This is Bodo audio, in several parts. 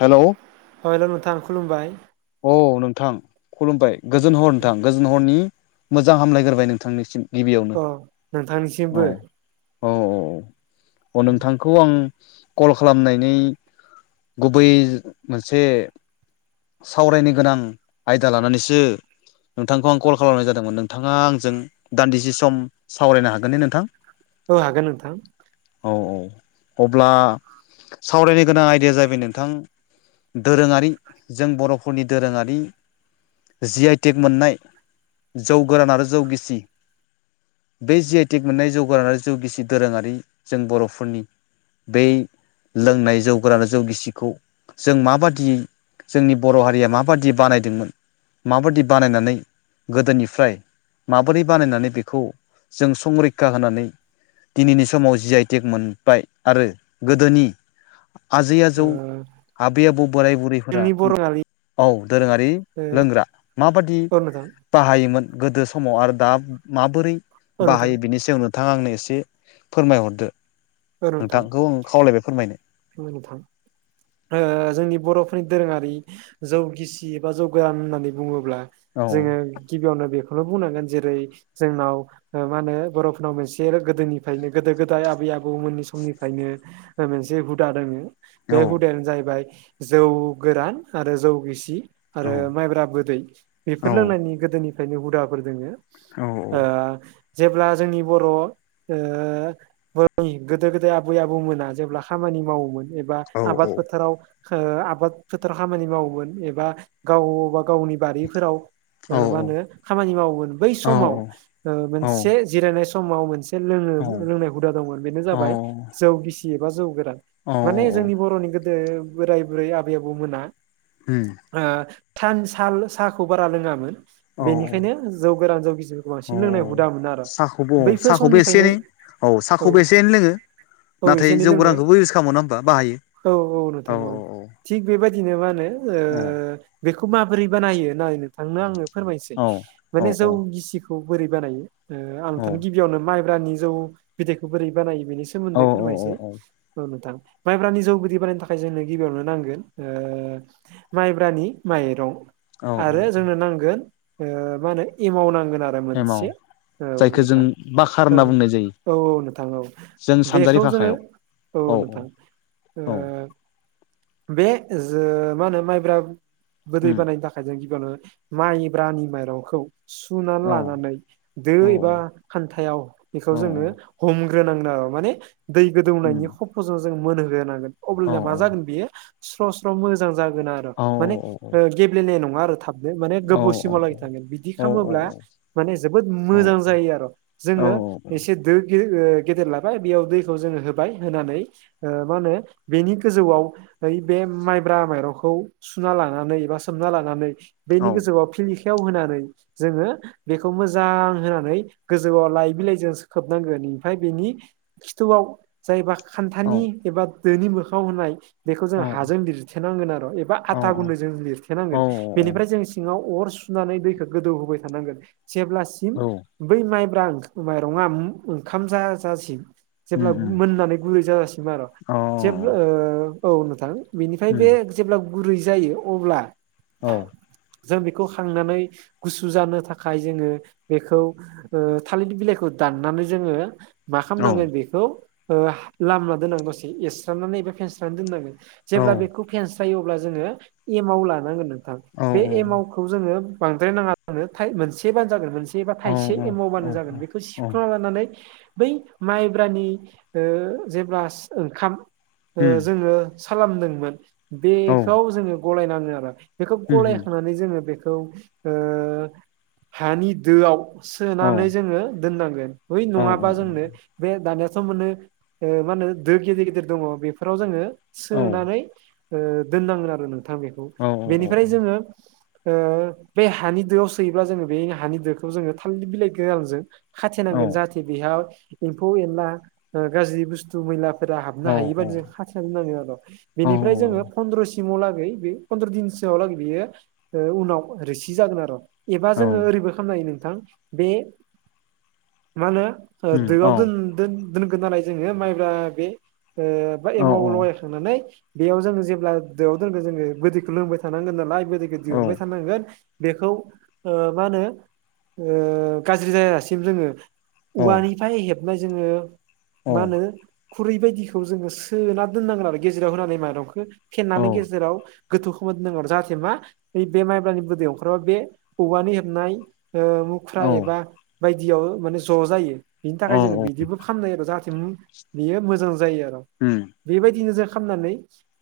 हेलौ। अ हेल' नोंथां खुलुमबाय। औ नोंथां खुलुमबाय गोजोन हर नोंथां गोजोन हरनि मोजां हामलायग्राय नोंथांनिसिम। गिबियावनो अ नोंथांनिसिमबो औ औ औ औ अ नोंथां। बे खौ आं कल खालामनायनि गुबै मोनसे सावरायनो गोनां आयदा लानानैसो नोंथांखौ आं कल खालामनाय जादोंमोन नोंथाङा आंजों दान्दिसे सम सावरायनो हागोन ने नोंथां? औ होगोन नोंथां। औ औ अब्ला सावरायनो गोनां आइडिया जाबैबाय नोंथां। दोरोङारि जों बर'फोरनि दोरोङारि जि आइटेक मोननाय जौ गोरान आरो जौ गिसि। बे जि आइ टेक मोननाय जौगानायां आरो जौगिसि दोरोङारि जों बर'फोरनि बै लोंनाय जौगोरानाय जौ गिसिखौ जों माबादियै जोंनि बर' हारिया माबादि बानायदोंमोन माबादि बानायनानै गोदोनिफ्राय माबोरै बानायनानै बेखौ जों संरैखा होनानै दिनैनि समाव जि आइटेक मोनबाय आरो गोदोनि आजै आजौ ओ आबै आबौ बोराय बुरै फोर जोंनि बर' हारि औ दोरोङारि लोंग्रा माबादि औ नोंथां बाहायोमोन गोदो समाव आरो दा माबोरै औ नोंथां बाहायो बिनि सायावनो नोंथाङा आंनो एसे फोरमायहरदो औ नोंथां नोंथांखौ आं खावलायबाय फोरमायनो औ नोंथां जोंनि बर'फोरनि दोरोङारि जौगिसि एबा जौगोरान होननानै बुङोब्ला औ जोङो गिबियावनो बेखौनो बुंनांगोन जेरै जोंनाव मा होनो बर'फोरनाव मोनसे गोदोनिफ्रायनो गोदो गोदाय आबै आबौ मोननि समनिफ्रायनो मोनसे हुदा दङो औ बे हुदायानो जाहैबाय जौ गोरान आरो जौ गिसि औ आरो माइब्रा बोदै बेफोर लोंनायनि गोदोनि ओंखायनो हुदाफोर दोङो औ जेब्ला जोंनि बर' गोदो गोदाय आबै आबौमोना जेब्ला खामानि मावोमोन एबा औ आबाद फोथाराव आबाद फोथाराव खामानि मावोमोन एबा गावबा गावनि बारिफोराव औ मा होनो खामानि मावोमोन बै समाव मोनसे जिरायनाय समाव मोनसे लोङो लोंनाय हुदा दंमोन बेनो जाबाय औ जौ गिसि एबा जौ गोरान औ माने जोंनि बर'नि गोदो बोराय बुरै आबै आबौ मोना उम थान साल साहाखौ बारा लोङामोन औ बेनिखायनो जौ गोरान जौ गिसिफोरखौ औ बांसिन लोंनाय औ हुदा मोनो आरो साहाखौबो औ बैफोर साहाखौबो एसे एनै समनिफ्रायनो औ साहाखौबो एसे एनै लोङो औ एसे नाथाय एनै जौ लोङो गोरानखौबो इउस खालामो नङा होमबा बाहायो औ औ औ थिग बेबायदिनो मा होनो बेखौ माबोरै बानायो नाय नोंथांनो आङो फोरमायनोसै औ औ माने जौ गिसिखौ बोरै बानायो आं औ नोंथांनो गिबि यावनो माइब्रानि जौ बिदैखौ बोरै बानायो बेनि औ सोमोन्दै फोरमायसै औ औ औ नोंथां माइब्रानि जौ बिदै बानायनो थाखाय जोंनो गिबियावनो नांगोन माइब्रानि माइरं औ औ आरो जोंनो नांगोन मा होनो एमाव नांगोन आरो एमाव मोनसे औ जायखौ जों नोंथां बाखार औ होनना बुंनाय जायो औ औ नोंथां औ जों सानजारि बेखौ जोङो भाखायाव औ नोंथां औ बे जो मा होनो माइब्रा गोदै उम बानायनो था खाय जोङो गिबिनो माइब्रानि माइरंखौ सुनानै औ लानानै दो औ एबा खान्थायाव बेखौ औ जोङो हमग्रोनांगोन आरो माने दै गोदौनायनि उम खफ'जों जों मोनहोग्रोनांगोन औ अब्लानिया मा जागोन बियो स्र' स्र' मोजां जागोन आरो औ माने गेब्लेनाय नङा आरो थाब माने औ गोबाव सिमाव लागि थांगोन बिदि औ खालामोब्ला माने जोबोद मोजां जायो आरो औ जोङो एसे दो गेदेर लाबाय बेयाव दैखौ जोङो होबाय होनानै मा होनो बेनि गोजौवाव ओइ बे माइब्रा माइरंखौ सुना लानानै एबा सोमना लानानै बैनि गोजौवाव [unintelligible] याव होनानै जोङो बेखौ मोजां होनानै गोजौवाव लाय बिलाइजों खोबनांगोन इनफाय बेनि खिथुवाव जायबा खान्थानि एबा दोनि मोखाङाव होनाय बेखौ जों हाजों लिरथेनांगोन आरो एबा औ आथा गुन्दैजों औ लिरथेनांगोन बेनिफ्राय जों सिङाव अर सुनानै दैखौ गोदौ होबाय थानांगोन जेब्लासिम औ बै माइब्रा माइरङा ओंखाम जाजासिम उम जेब्ला उम मोननानै गुरै जाजासिम आरो औ जेब्ला औ नोंथां बेनिफ्राय उम बे जेब्ला गुरै जायो अब्ला औ जों बेखौ खांनानै गुसु जानो थाखाय जोङो बेखौ थालिरनि बिलाइखौ दाननानै जोङो मा औ खालामनांगोन बे लामना दोनांगौ दसे एरस्रनानै एबा फेनस्राना दोननांगोन औ जेब्ला बेखौ फेनस्रा यो अब्ला जोङो एमाव लानांगोन नोंथां बे एमावखौ जोङो बांद्राय नाङा जोंनो थाइ मोनसेबानो जागोन मोनसे एबा औ थाइसे एमावबानो जागोन बेखौ सि नानै बै माइब्रानि जेब्ला ओंखाम उम जोङो सा लामदोंमोन औ बेखौ जोङो गलायनाङो आरो बेखौ उम उम गलायखांनानै जोङो बेखौ हानि दोआव औ सोनानै जोङो दोननांगोन हइ औ नङाबा जोंनो बे दानियाथ' मोनो मा होनो दो गिदिर गिदिर दङ बेफोराव जोङो सोनानै दोननांगोन आरो नों थां बेखौ औ बेनिफ्राय जोङो बे हानि दोआव सोयोब्ला जोङो बे हानि दोखौ जोङो थालिर बिलाइ गोरानजों खाथेनांगोन जाहाथे बेहाय एम्फौ एनला गाज्रि बुस्थु मैलाफोरा औ हाबनो हायि बादि औ जों खाथेना दोननांगोन आरो औ बेनिफ्राय जोङो फन्द्र'सिमाव लागै बे फन्द्र' दिनसोआव लागै बेयो उनाव रोसि जागोन आरो एबा जोङो ओरैबो खामनो नोंथां बे मा होनो दोआव दोन दोनगोन नालाय जोङो माइब्रा बे बा एमाव लगायखांनानै बेयाव जोङो जेब्ला दोआव दोनगोन जोङो गोदैखौ लोंबाय थानांगोन नालाय गोदैखौ दिहुनबाय थानांगोन बेखौ मा होनो गाज्रि जायालासिम जोङो औवानिफ्राय हेबनाय जोङो मा होनो खुरै बायदिखौ जोङो सोना दोननांगोन आरो गेजेराव होनानै माइरंखौ फेननानै गेजेराव गोथौ खालामना दोननांगोन आरो जाहाथे मा बे माइब्रानि बिदैआ ओंखारबा बे औवानि हेबनाय खुख्रा एबा बायदियाव माने ज' जायो बिनि औ थाखाय जोङो बिदिबो खालामनाय आरो जाहाथे बियो मोजां जायो आरो उम बेबायदिनो जों खालामनानै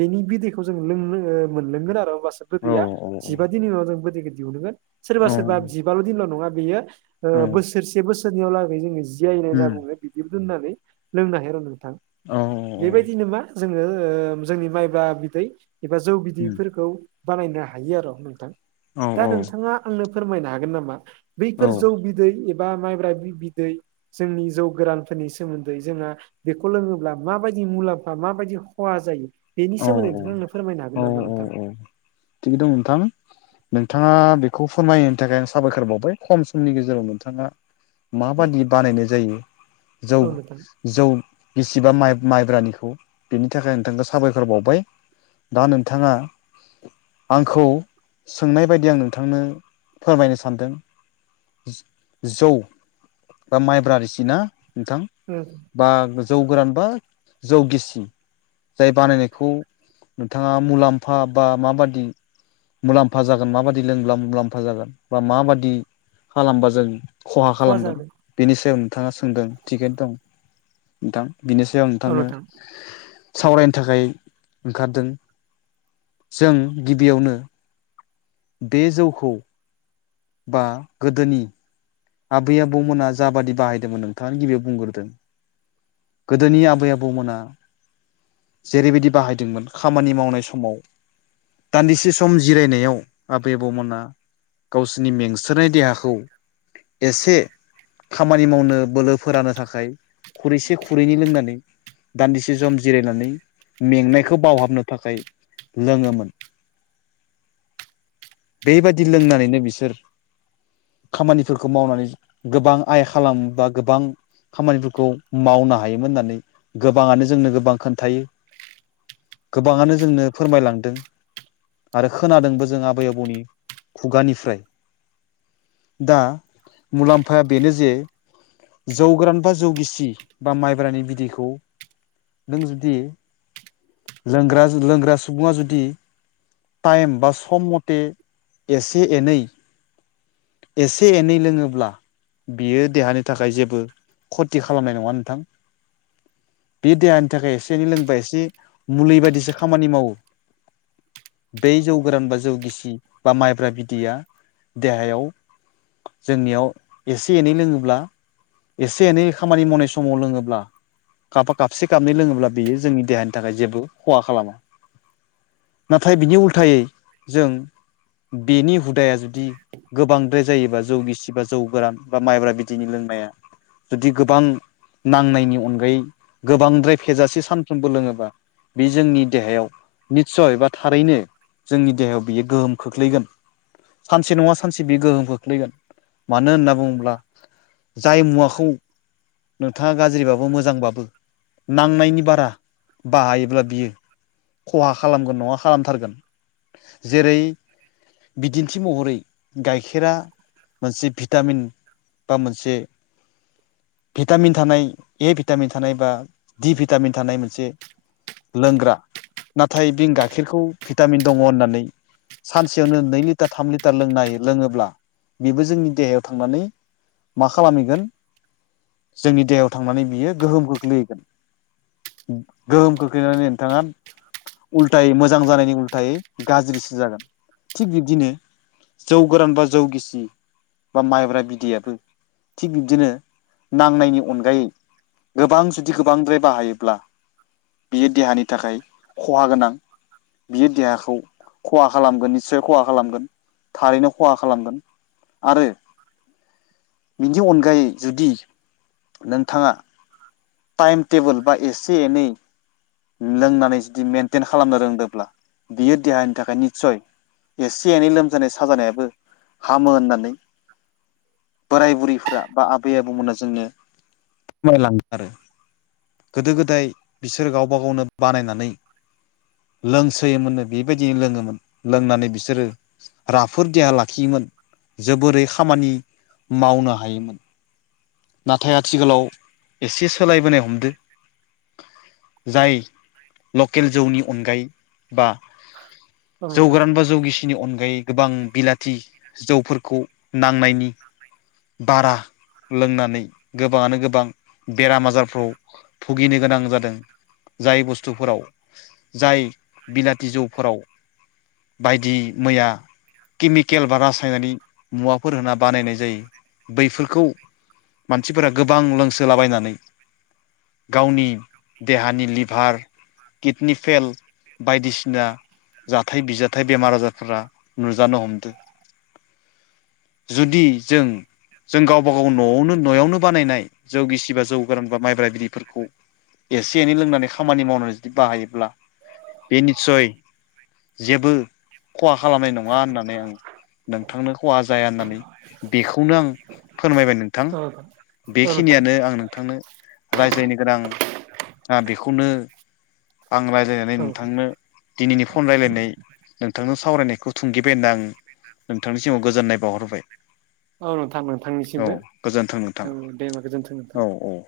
बेनि बिदैखौ जों लोंनो मोनलोंगोन आरो होमबासो औ गोदैया जिबा दिननि उनाव जों गोदैखौ दिहुनगोन सोरबा सोरबा जिबाल दिनल' नङा बेयो बोसोरसे बोसोरनैयाव लागै जोङो जिआयनाय होनना बुङो बिदिबो दोननानै लोंनो हायो र नोंथां औ बेबायदिनो मा जोङो जोंनि माइब्रा बानायनो हायो आरो' नोंथां दा नोंथाङा आंनो फोरमायनो हागोन नामा बैफोर जौ बिदै एबा माइब्रा बिदै जोंनि जौ गोरानफोरनि सोमोन्दै जोंहा बेखौ लोङोब्ला माबायदि मुलाम्फा माबायदि खहा जायो बेनि सोमोन्दै नोंथां आनो फोरमायनो औ हागोन नामा नोंथां थिग दं नोंथां नोंथाङा बेखौ फोरमायनो थाखाय आं साबायखर बावबाय खम समनि गेजेराव नोंथाङा माबादि बानायनाय जायो जौ औ नोंथां जौ बिसिबा माइब्रानिखौ बेनि थाखाय नोंथांखौ साबायखर बावबाय दा नोंथाङा आंखौ सोंनाय बायदि आं नोंथांनो फोरमायनो सानदों जौ बा माइब्रा रोसि ना नोंथां औ बा जौ गोरान बा जौ गिसि जाय बानायनायखौ नोंथाङा मुलाम्फा बा माबादि मुलाम्फा जागोन माबादि लोंब्ला मुलाम्फा जागोन बा माबादि खालामबा जों खहा खालामगोन बेनि सायाव नोंथाङा सोंदों थिगैनो दं नोंथां बिनि सायाव आं औ नोंथांनो नोंथां सावरायनो थाखाय ओंखारदों जों गिबियावनो बे जौखौ बा गोदोनि आबै आबौमोना जाबादि बाहायदोंमोन नोंथाङानो गिबियाव बुंग्रोदों गोदोनि आबै आबौमोना जेरैबायदि बाहायदोंमोन खामानि मावनाय समाव दान्दिसे सम जिरायनायाव आबै आबौमोनहा गावसोरनि मेंसोनाय देहाखौ एसे खामानि मावनो बोलो फोरानो थाखाय खुरैसे खुरैनै लोंनानै दान्दिसे सम जिरायनानै मेंनायखौ बावहाबनो थाखाय लोङोमोन बेबायदि लोंनानैनो बिसोर खामानि फोरखौ मावनानै गोबां आइ खालाम बा गोबां खामानिफोरखौ मावनो हायोमोन होननानै गोबाङानो जोंनो गोबां खोन्थायो गोबाङानो जोंनो फोरमायलांदों आरो खोनादोंबो जों आबै आबौनि खुगानिफ्राय दा मुलाम्फाया बेनो जे जौ गोरान बा जौ गिसि बा माइब्रानि बिदैखौ नों जुदि लोंग्रा लोंग्रा सुबुङा जुदि टाइम बा सम मथे एसे एनै एसे एनै लोङोब्ला बियो देहानि थाखाय जेबो खथि खालामनाय नङा नोंथां। बे देहानि थाखाय एसे एनै लोंबा एसे मुलि बायदिसो खामानि मावो। बै जौ गोरान बा जौ गिसि बा माइब्रा बिदैया देहायाव जोंनियाव एसे एनै लोङोब्ला एसे एनै खामानि मावनाय समाव लोङोब्ला काब काबसे गाबनै लोङोब्ला बियो जोंनि देहानि थाखाय जेबो खहा खालामा। नाथाय बिनि उल्थायै जों बेनि हुदाया जुदि गोबांद्राय जायोबा जौ गिसि बा जौ गोरान बा माइब्रा बिदिनि लोंनाया जुदि गोबां नांनायनि अनगायै गोबांद्राय फेजासे सानफ्रोमबो लोङोबा बे जोंनि देहायाव निस्सय बा थारैनो जोंनि देहायाव बियो गोहोम खोख्लैगोन सानसे नङा सान सानसे बे गोहोम खोख्लैगोन मानो होनना बुङोब्ला जाय मुवाखौ नोंथाङा गाज्रिबाबो मोजांबाबो नांनायनि बारा बाहायोब्ला बियो खहा खालामगोन नङा खालामथारगोन। जेरै बिदिन्थि महरै गाइखेरा मोनसे भिटामिन बा मोनसे भिटामिन थानाय ए भिटामिन थानाय बा ड भिटामिन थानाय मोनसे लोंग्रा नाथाय बिनि गाइखेरखौ भिटामिन दङ होननानै सानसेयावनो नै लिटार थाम लिटार लोंनो हायो। लोङोब्ला बेबो जोंनि देहायाव थांनानै मा खालामहैगोन? जोंनि देहायाव थांनानै बियो गोहोम खोख्लैगोन। गोहोम खोख्लैनानै नोंथाङा उल्थायै मोजां जानायनि उल्थायै गाज्रिसो जागोन थिग बिब्दिनो जौ गोरान बा जौ गिसि बा माइब्रा बिदैयाबो थिग बिबदिनो नांनायनि अनगायै गोबां जुदि गोबांद्राय बाहायोब्ला बियो देहानि थाखाय खहा गोनां बियो देहाखौ खहा खालामगोन निस्सय खहा खालामगोन। थारैनो खहा खालामो आरो। बिनि अनगायै जुदि नोंथाङा टाइम टेबोल बा एसे एनै लोंनानै जुदि मेेनटेन खालामनो रोंदोंब्ला बियो देहानि थाखाय निस्सय एसे एनै लोमजानाय साजानायाबो हामो होननानै बोराय बुरैफोरा बा आबै आबौमोना जोंनो फोरमायलाङो। आरो गोदो गोदाय बिसोरो गावबा गावनो बानायनानै लोंसोयोमोननो बेबायदिनो लोङोमोन लोंनानै बिसोरो राफोद देहा लाखियोमोन जोबोरै खामानि मावनो हायोमोन। नाथाय आथिखालाव एसे सोलायबोनाय हमदों। जाय लकेल जौनि अनगायै बा औ जौ नोंथां गोरान बा जौ जौगिसिनि अनगायै गोबां बिलाथि जौफोरखौ नांनायनि बारा लोंनानै गोबाङानो गोबां बेराम आजारफ्राव भुगिनो गोनां जादों जाय बुस्थुफोराव जाय बिलाथि जौफोराव बायदि मैया केमिकेल बा रासायनारिक मुवाफोर होना बानायनाय जायो बैफोरखौ मानसिफोरा गोबां लोंसोलाबायनानै गावनि देहानि लिभार किडनि फेल बायदिसिना जाथाय बिजथायाइ बेमार आजारफोरा नुजानो हमदों। जुदि जों जों गावबा गाव न'आवनो न'यावनो बानायनाय जौ गिसिबा जौ गोरानबा माइब्रा बिदैफोरखौ एसे एनै लोंनानै खामानि मावनानै जुदि बाहायोब्ला बे निस्सय जेबो ख'हा खालामनाय नङा होननानै आं नोंथांनो ख'हा जाया होननानै बेखौनो आं फोरमायबाय नों ओ औ नोथां आं नोंथांनो रायज्लायनो गोनां ओ बेखौनो आं रायज्लायनानै नै औ नोंथां नोंथांनो दिनैनि फन रायलायनाय नोंथांनो सावरायनायखौ थुंगिबाय होनना आं नोंथांनिसिमाव गोजोननाय बावहरबाय औ नोंथां औ नोंथांनिसिमबो गोजोन्थों नोंथां औ दे होमबा गोजोन्थों नोंथां औ औ